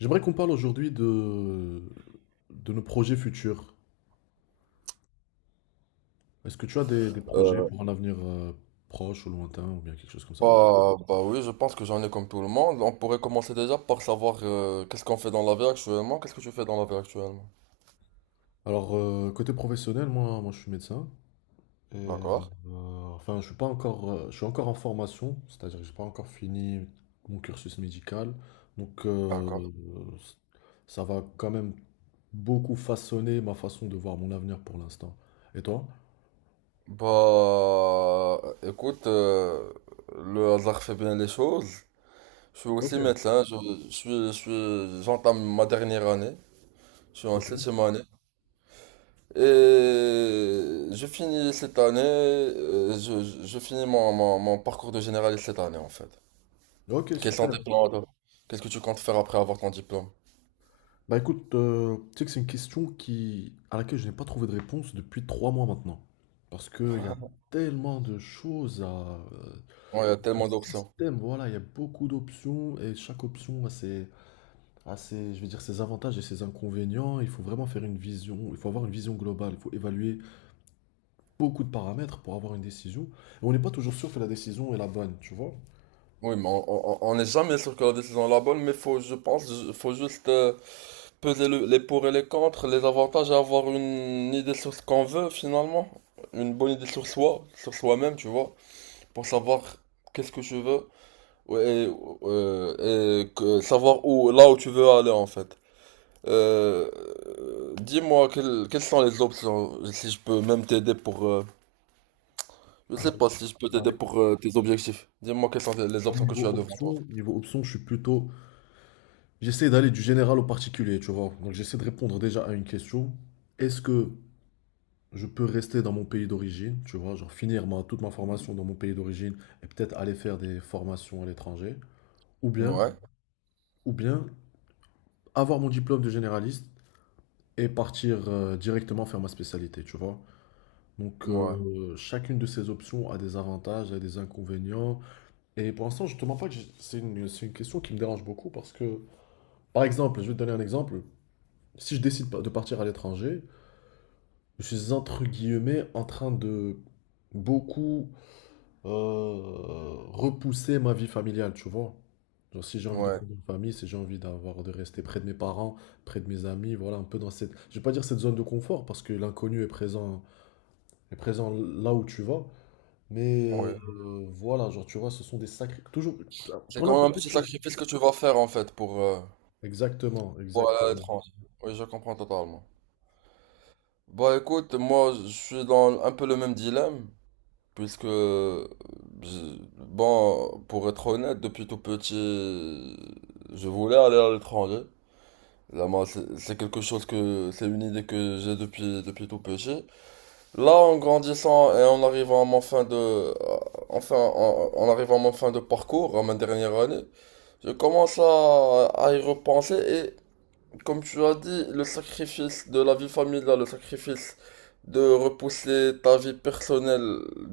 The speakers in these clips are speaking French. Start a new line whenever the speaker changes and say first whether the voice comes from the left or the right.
left: J'aimerais qu'on parle aujourd'hui de nos projets futurs. Est-ce que tu as des projets
right: Euh,
left: pour un avenir proche ou lointain ou bien quelque chose comme ça?
right: Oui, je pense que j'en ai comme tout le monde. On pourrait commencer déjà par savoir qu'est-ce qu'on fait dans la vie actuellement. Qu'est-ce que tu fais dans la vie actuellement?
left: Alors, côté professionnel, moi je suis médecin. Et,
right: D'accord,
left: euh, enfin, je suis pas encore, je suis encore en formation, c'est-à-dire que j'ai pas encore fini mon cursus médical. Donc,
right: d'accord.
left: ça va quand même beaucoup façonner ma façon de voir mon avenir pour l'instant. Et toi?
right: Bah, écoute, le hasard fait bien les choses. Je suis
left: Ok,
right: aussi médecin, j'entame ma dernière année. Je suis en
left: ok.
right: septième année. Et je finis cette année, euh, je finis mon parcours de généraliste cette année en fait.
left: Ok,
right: Quels sont tes
left: super.
right: plans, toi? Qu'est-ce que tu comptes faire après avoir ton diplôme?
left: Bah écoute, tu sais que c'est une question qui, à laquelle je n'ai pas trouvé de réponse depuis 3 mois maintenant. Parce qu'il y a tellement de choses à...
right: Ouais, il y a
left: ce
right: tellement d'options.
left: système, voilà, il y a beaucoup d'options et chaque option a ses, je vais dire, ses avantages et ses inconvénients. Il faut vraiment faire une vision, il faut avoir une vision globale, il faut évaluer beaucoup de paramètres pour avoir une décision. Et on n'est pas toujours sûr que la décision est la bonne, tu vois?
right: Oui, mais on n'est jamais sûr que la décision est la bonne, mais faut, je pense, faut juste peser les pour et les contre, les avantages et avoir une idée sur ce qu'on veut finalement. Une bonne idée sur soi, sur soi-même, tu vois, pour savoir qu'est-ce que je veux ouais, et savoir où, là où tu veux aller en fait. Euh, dis-moi quelles sont les options, si je peux même t'aider pour... je
left: Alors,
right: sais pas si je peux
left: bah,
right: t'aider
left: écoute,
right: pour tes objectifs. Dis-moi quelles sont les
left: au
right: options que
left: niveau
right: tu as devant toi.
left: option, niveau option, je suis plutôt... J'essaie d'aller du général au particulier, tu vois. Donc j'essaie de répondre déjà à une question. Est-ce que je peux rester dans mon pays d'origine, tu vois, genre finir toute ma formation dans mon pays d'origine et peut-être aller faire des formations à l'étranger, ou bien,
right: Ouais,
left: ou bien avoir mon diplôme de généraliste et partir directement faire ma spécialité, tu vois. Donc
right: ouais,
left: chacune de ces options a des avantages, a des inconvénients. Et pour l'instant, je te mens pas que c'est c'est une question qui me dérange beaucoup parce que, par exemple, je vais te donner un exemple. Si je décide pas- de partir à l'étranger, je suis entre guillemets en train de beaucoup euh, repousser ma vie familiale, tu vois. Genre, si j'ai envie de
right: ouais,
left: fonder une famille, si j'ai envie d'avoir de rester près de mes parents, près de mes amis, voilà, un peu dans cette, je vais pas dire cette zone de confort parce que l'inconnu est présent là où tu vas, mais
right: ouais.
left: voilà, genre tu vois, ce sont des sacrés, toujours
right: C'est
left: pour
right: quand même un
left: n'importe
right: petit
left: qui.
right: sacrifice que tu vas faire en fait
left: Exactement,
right: pour aller à
left: exactement.
right: l'étranger. Oui, je comprends totalement. Bah écoute, moi je suis dans un peu le même dilemme, puisque, je- bon, pour être honnête, depuis tout petit, je voulais aller à l'étranger. Là, moi, c'est quelque chose que, c'est une idée que j'ai depuis tout petit. Là, en grandissant et en arrivant à mon fin de, enfin, en arrivant à mon fin de parcours, à ma dernière année, je commence à y repenser et comme tu as dit, le sacrifice de la vie familiale, le sacrifice de repousser ta vie personnelle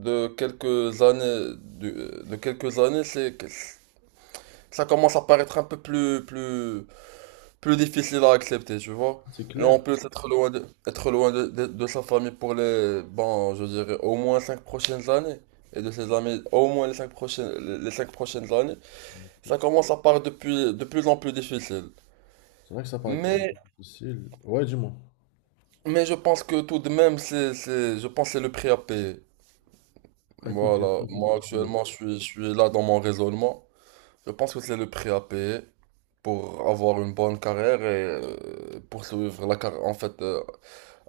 right: de quelques années, de quelques années, c'est, ça commence à paraître un peu plus difficile à accepter, tu vois.
left: C'est
right: Et en
left: clair.
right: plus, être loin de sa famille pour les, bon, je dirais au moins 5 prochaines années, et de ses amis au moins les les 5 prochaines années, ça commence à paraître de plus en plus difficile.
left: C'est vrai que ça paraît de plus en
right: Mais,
left: plus difficile. Ouais, dis-moi.
right: mais je pense que tout de même, je pense que c'est le prix à payer.
left: Bah, écoute, il y a
right: Voilà, moi
left: toujours...
right: actuellement, je suis là dans mon raisonnement. Je pense que c'est le prix à payer pour avoir une bonne carrière et poursuivre la carrière, en fait, euh,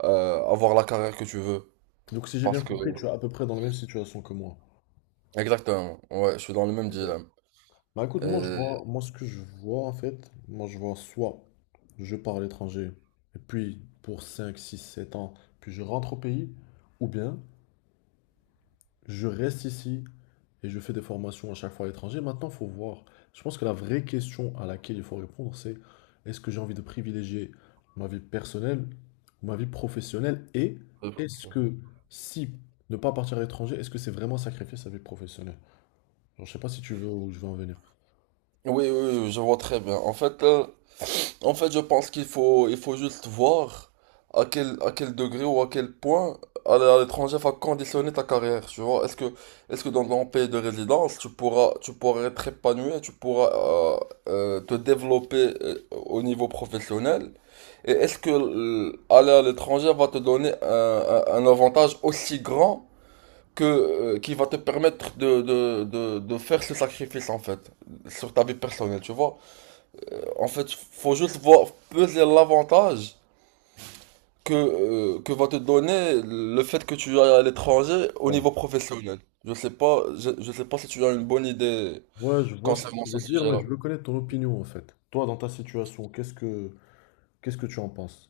right: euh, avoir la carrière que tu veux.
left: Donc si j'ai bien
right: Parce que,
left: compris, tu es à peu près dans la même situation que moi.
right: exactement, ouais, je suis dans le même dilemme.
left: Bah écoute,
right: Et-
left: moi ce que je vois en fait, moi je vois soit je pars à l'étranger, et puis pour 5, 6, 7 ans, puis je rentre au pays, ou bien je reste ici et je fais des formations à chaque fois à l'étranger. Maintenant, faut voir. Je pense que la vraie question à laquelle il faut répondre, c'est est-ce que j'ai envie de privilégier ma vie personnelle ou ma vie professionnelle, et
right: oui,
left: est-ce que si ne pas partir à l'étranger, est-ce que c'est vraiment sacrifier sa vie professionnelle? Bon, je sais pas si tu veux où je veux en venir.
right: oui, je vois très bien. En fait, en fait, je pense qu'il faut, il faut juste voir à quel degré ou à quel point aller à l'étranger va conditionner ta carrière, tu vois. Est-ce que dans ton pays de résidence, tu pourras être épanoui, tu pourras te développer au niveau professionnel? Et est-ce que aller à l'étranger va te donner un, un avantage aussi grand que, qui va te permettre de faire ce sacrifice, en fait, sur ta vie personnelle, tu vois? En fait, faut juste voir peser l'avantage que va te donner le fait que tu ailles à l'étranger au
left: Ouais.
right: niveau professionnel. Je sais pas, je sais pas si tu as une bonne idée
left: Ouais, je vois ce que
right: concernant
left: tu
right: ce
left: veux dire, mais
right: sujet-là.
left: je veux connaître ton opinion en fait. Toi, dans ta situation, qu'est-ce que tu en penses?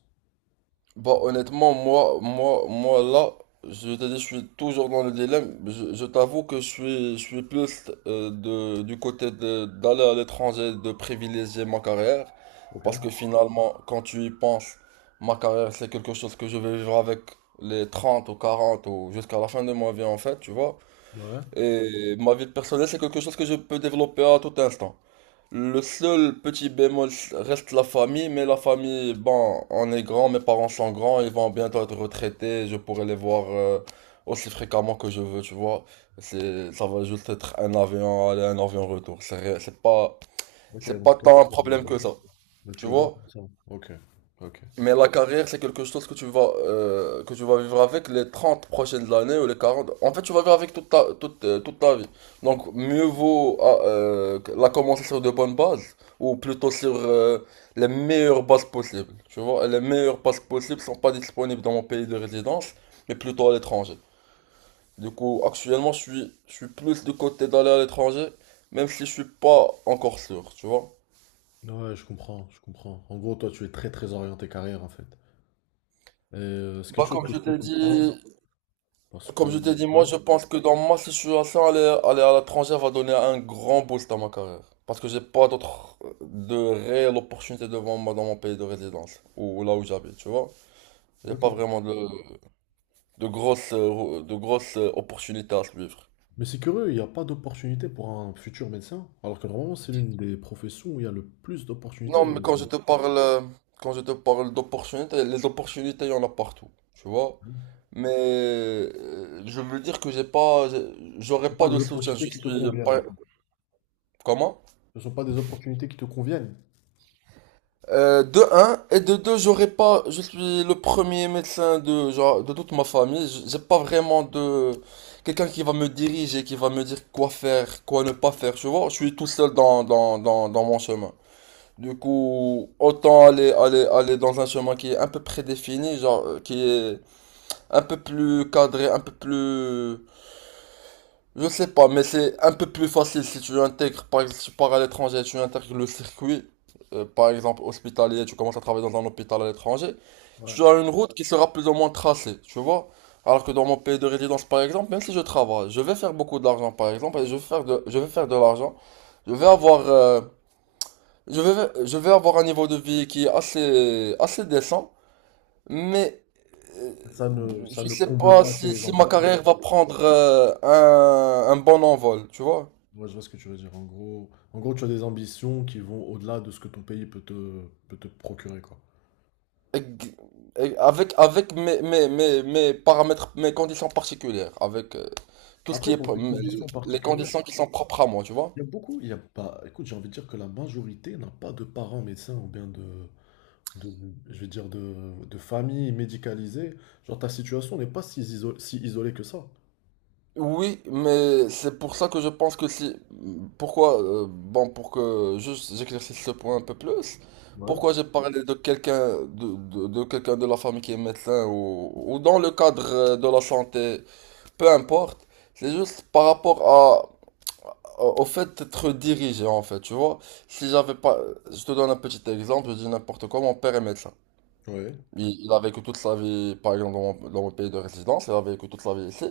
right: Bah honnêtement, moi là, je t'ai dit, je suis toujours dans le dilemme. Je t'avoue que je suis plus de, du côté de, d'aller à l'étranger, de privilégier ma carrière.
left: Ok.
right: Parce que finalement, quand tu y penses, ma carrière, c'est quelque chose que je vais vivre avec les 30 ou 40 ou jusqu'à la fin de ma vie en fait, tu vois.
left: Ouais.
right: Et ma vie personnelle, c'est quelque chose que je peux développer à tout instant. Le seul petit bémol reste la famille, mais la famille, bon, on est grand, mes parents sont grands, ils vont bientôt être retraités, je pourrai les voir aussi fréquemment que je veux, tu vois. Ça va juste être un avion aller, un avion retour.
left: Ok,
right: C'est pas tant un problème que ça,
left: donc
right: tu
left: tu le vois
right: vois.
left: comme ça. Ok. Ok.
right: Mais la carrière, c'est quelque chose que tu vas vivre avec les 30 prochaines années ou les 40. En fait, tu vas vivre avec toute, toute ta vie. Donc, mieux vaut la commencer sur de bonnes bases ou plutôt sur les meilleures bases possibles. Tu vois, et les meilleures bases possibles ne sont pas disponibles dans mon pays de résidence, mais plutôt à l'étranger. Du coup, actuellement, je suis plus du côté d'aller à l'étranger, même si je suis pas encore sûr, tu vois.
left: Ouais, je comprends, je comprends. En gros, toi, tu es très très orienté carrière en fait. Et c'est quelque
right: Bah,
left: chose
right: comme
left: que je
right: je
left: peux
right: t'ai
left: comprendre
right: dit,
left: parce que...
right: Comme je t'ai dit, moi
left: Ouais.
right: je pense que dans ma situation, aller à l'étranger va donner un grand boost à ma carrière. Parce que j'ai pas d'autres de réelles opportunités devant moi dans mon pays de résidence, ou là où j'habite, tu vois. J'ai pas
left: Ok.
right: vraiment de grosses, opportunités à suivre.
left: Mais c'est curieux, il n'y a pas d'opportunité pour un futur médecin, alors que normalement, c'est l'une des professions où il y a le plus d'opportunités,
right: Non,
left: j'ai
right: mais
left: envie de
right: quand
left: dire.
right: je te parle, quand je te parle d'opportunités, les opportunités, il y en a partout, tu vois. Mais je veux dire que j'ai pas, j'aurais
left: Pas
right: pas
left: des
right: de soutien.
left: opportunités
right: Je
left: qui te
right: suis pas,
left: conviennent...
right: comment?
left: Ce ne sont pas des opportunités qui te conviennent.
right: De un, et de deux, j'aurais pas, je suis le premier médecin de, genre, de toute ma famille. J'ai pas vraiment de, quelqu'un qui va me diriger, qui va me dire quoi faire, quoi ne pas faire, tu vois, je suis tout seul dans mon chemin. Du coup, autant aller dans un chemin qui est un peu prédéfini, genre, qui est un peu plus cadré, un peu plus, je sais pas, mais c'est un peu plus facile si tu intègres, par exemple, si tu pars à l'étranger, tu intègres le circuit, par exemple hospitalier, tu commences à travailler dans un hôpital à l'étranger,
left: Ouais.
right: tu as une route qui sera plus ou moins tracée, tu vois. Alors que dans mon pays de résidence, par exemple, même si je travaille, je vais faire beaucoup d'argent, par exemple, et je vais faire de l'argent, je vais avoir, euh, je vais avoir un niveau de vie qui est assez, assez décent, mais euh,
left: Ça
right: je
left: ne
right: sais
left: comble
right: pas
left: pas tes
right: si ma
left: ambitions.
right: carrière va prendre un bon envol, tu vois.
left: Moi, je vois ce que tu veux dire. En gros, tu as des ambitions qui vont au-delà de ce que ton pays peut te procurer, quoi.
right: Ex- Avec, avec mes paramètres, mes conditions particulières, avec tout ce qui
left: Après,
right: est,
left: pour tes conditions
right: les
left: particulières,
right: conditions qui sont propres à moi, tu vois?
left: il y a pas, écoute, j'ai envie de dire que la majorité n'a pas de parents médecins ou bien de- je vais dire de famille médicalisée, genre ta situation n'est pas si isolée que ça.
right: Oui, mais c'est pour ça que je pense que si, pourquoi, bon, pour que juste j'éclaircisse ce point un peu plus,
left: Ouais.
right: pourquoi j'ai parlé de quelqu'un, de quelqu'un de la famille qui est médecin ou dans le cadre de la santé, peu importe, c'est juste par rapport à au au fait, être dirigé, en fait, tu vois. Si j'avais pas. Je te donne un petit exemple, je dis n'importe quoi, mon père est médecin.
left: Ouais.
right: Il a vécu toute sa vie, par exemple, dans mon pays de résidence, il a vécu toute sa vie ici.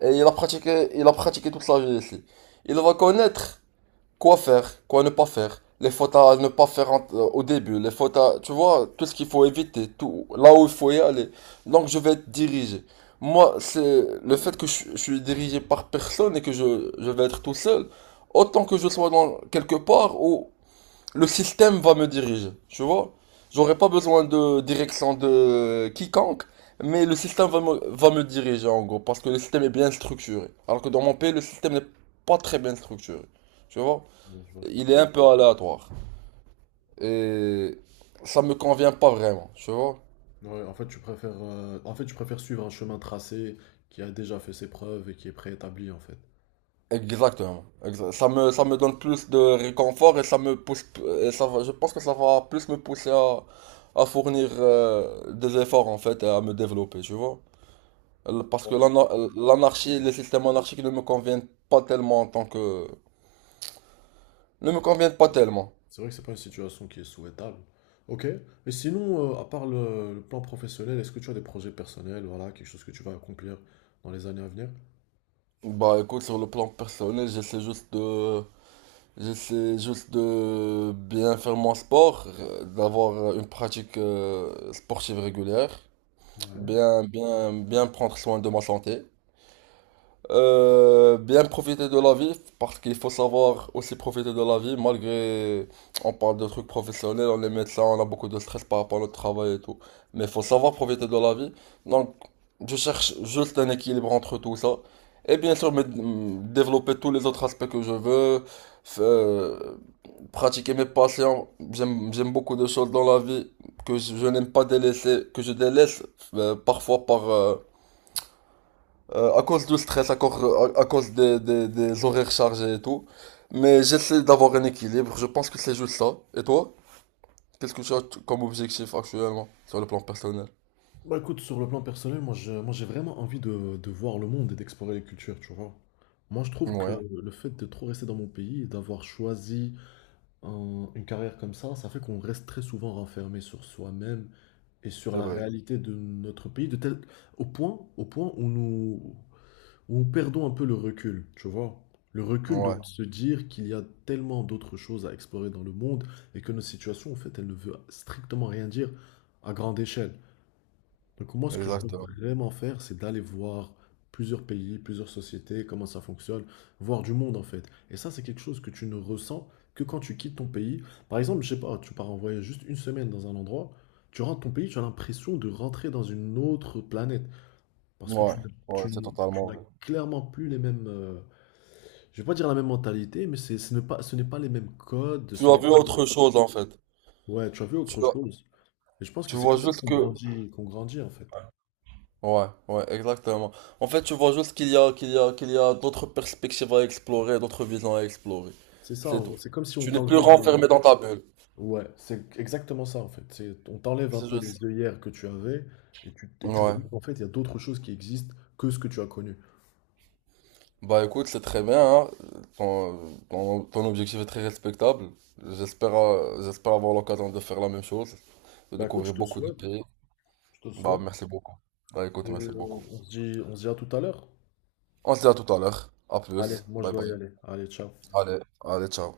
right: Et il a pratiqué toute sa vie ici. Il va connaître. Quoi faire, quoi ne pas faire, les fautes à ne pas faire au début, les fautes à, tu vois, tout ce qu'il faut éviter, tout, là où il faut y aller. Donc je vais être dirigé. Moi, c'est le fait que je suis dirigé par personne et que je vais être tout seul, autant que je sois dans quelque part où le système va me diriger, tu vois. J'aurai pas besoin de direction de quiconque, mais le système va me diriger en gros, parce que le système est bien structuré. Alors que dans mon pays, le système n'est pas très bien structuré, tu vois
left: je vois ce que
right: il
left: tu...
right: est un peu aléatoire. Et ça me convient pas vraiment, tu vois.
left: Ouais, en fait, tu préfères suivre un chemin tracé qui a déjà fait ses preuves et qui est préétabli, en fait.
right: Exactement. Ça ça me donne plus de réconfort et ça me pousse, je pense que ça va plus me pousser à fournir des efforts en fait et à me développer, tu vois. Parce que l'anarchie, les systèmes anarchiques ne me conviennent pas tellement en tant que... ne me conviennent pas tellement.
left: C'est vrai que c'est pas une situation qui est souhaitable. Ok. Et sinon, à part le plan professionnel, est-ce que tu as des projets personnels, voilà, quelque chose que tu vas accomplir dans les années à venir?
right: Bah écoute, sur le plan personnel, j'essaie juste de bien faire mon sport, d'avoir une pratique sportive régulière,
left: Ouais.
right: bien prendre soin de ma santé, bien profiter de la vie, parce qu'il faut savoir aussi profiter de la vie, malgré on parle de trucs professionnels, on est médecin, on a beaucoup de stress par rapport à notre travail et tout, mais il faut savoir profiter de la vie. Donc, je cherche juste un équilibre entre tout ça, et bien sûr, développer tous les autres aspects que je veux. F- euh, pratiquer mes passions. J'aime beaucoup de choses dans la vie que je n'aime pas délaisser, que je délaisse parfois par, à cause du stress, à cause des horaires chargés et tout. Mais j'essaie d'avoir un équilibre. Je pense que c'est juste ça. Et toi? Qu'est-ce que tu as comme objectif actuellement sur le plan personnel?
left: Bah écoute, sur le plan personnel, moi, j'ai vraiment envie de voir le monde et d'explorer les cultures, tu vois. Moi je trouve que
right: Ouais,
left: le fait de trop rester dans mon pays et d'avoir choisi une carrière comme ça fait qu'on reste très souvent renfermé sur soi-même et sur
right: c'est
left: la
right: vrai.
left: réalité de notre pays, de tel, au point où où nous perdons un peu le recul, tu vois. Le recul de
right: Ouais,
left: se dire qu'il y a tellement d'autres choses à explorer dans le monde et que nos situations, en fait, elles ne veulent strictement rien dire à grande échelle. Donc moi, ce que je veux
right: exactement.
left: vraiment faire, c'est d'aller voir plusieurs pays, plusieurs sociétés, comment ça fonctionne, voir du monde en fait. Et ça, c'est quelque chose que tu ne ressens que quand tu quittes ton pays. Par exemple, je sais pas, tu pars en voyage juste une semaine dans un endroit, tu rentres ton pays, tu as l'impression de rentrer dans une autre planète. Parce que
right: Ouais, ouais, c'est
left: tu
right: totalement
left: n'as
right: vrai.
left: clairement plus les mêmes... je vais pas dire la même mentalité, mais ce n'est pas les mêmes codes,
right: Tu
left: ce
right: as
left: n'est pas...
right: vu autre chose en fait.
left: Ouais, tu as vu
right: Tu
left: autre
right: as-
left: chose. Et je pense
right: tu
left: que c'est
right: vois
left: comme ça
right: juste que
left: qu'on grandit en fait.
right: ouais, ouais, exactement. En fait, tu vois juste qu'il y a d'autres perspectives à explorer, d'autres visions à explorer.
left: C'est ça,
right: C'est
left: en
right: tout.
left: gros. C'est comme si on
right: Tu n'es plus
left: t'enlevait des...
right: renfermé dans ta bulle.
left: Ouais, c'est exactement ça en fait. C'est, on t'enlève un
right: C'est
left: peu
right: juste ça.
left: les œillères que tu avais et et tu
right: Ouais.
left: vois qu'en fait il y a d'autres choses qui existent que ce que tu as connu.
right: Bah écoute, c'est très bien, hein. Ton, ton objectif est très respectable. J'espère avoir l'occasion de faire la même chose, de
left: Bah écoute, je
right: découvrir
left: te le
right: beaucoup de
left: souhaite,
right: pays.
left: je te le
right: Bah
left: souhaite.
right: merci beaucoup. Bah
left: Et,
right: écoute, merci beaucoup.
left: on se dit à tout à l'heure.
right: On se dit à tout à l'heure. À
left: Allez,
right: plus.
left: moi je
right: Bye
left: dois y
right: bye.
left: aller. Allez, ciao.
right: Allez, allez, ciao.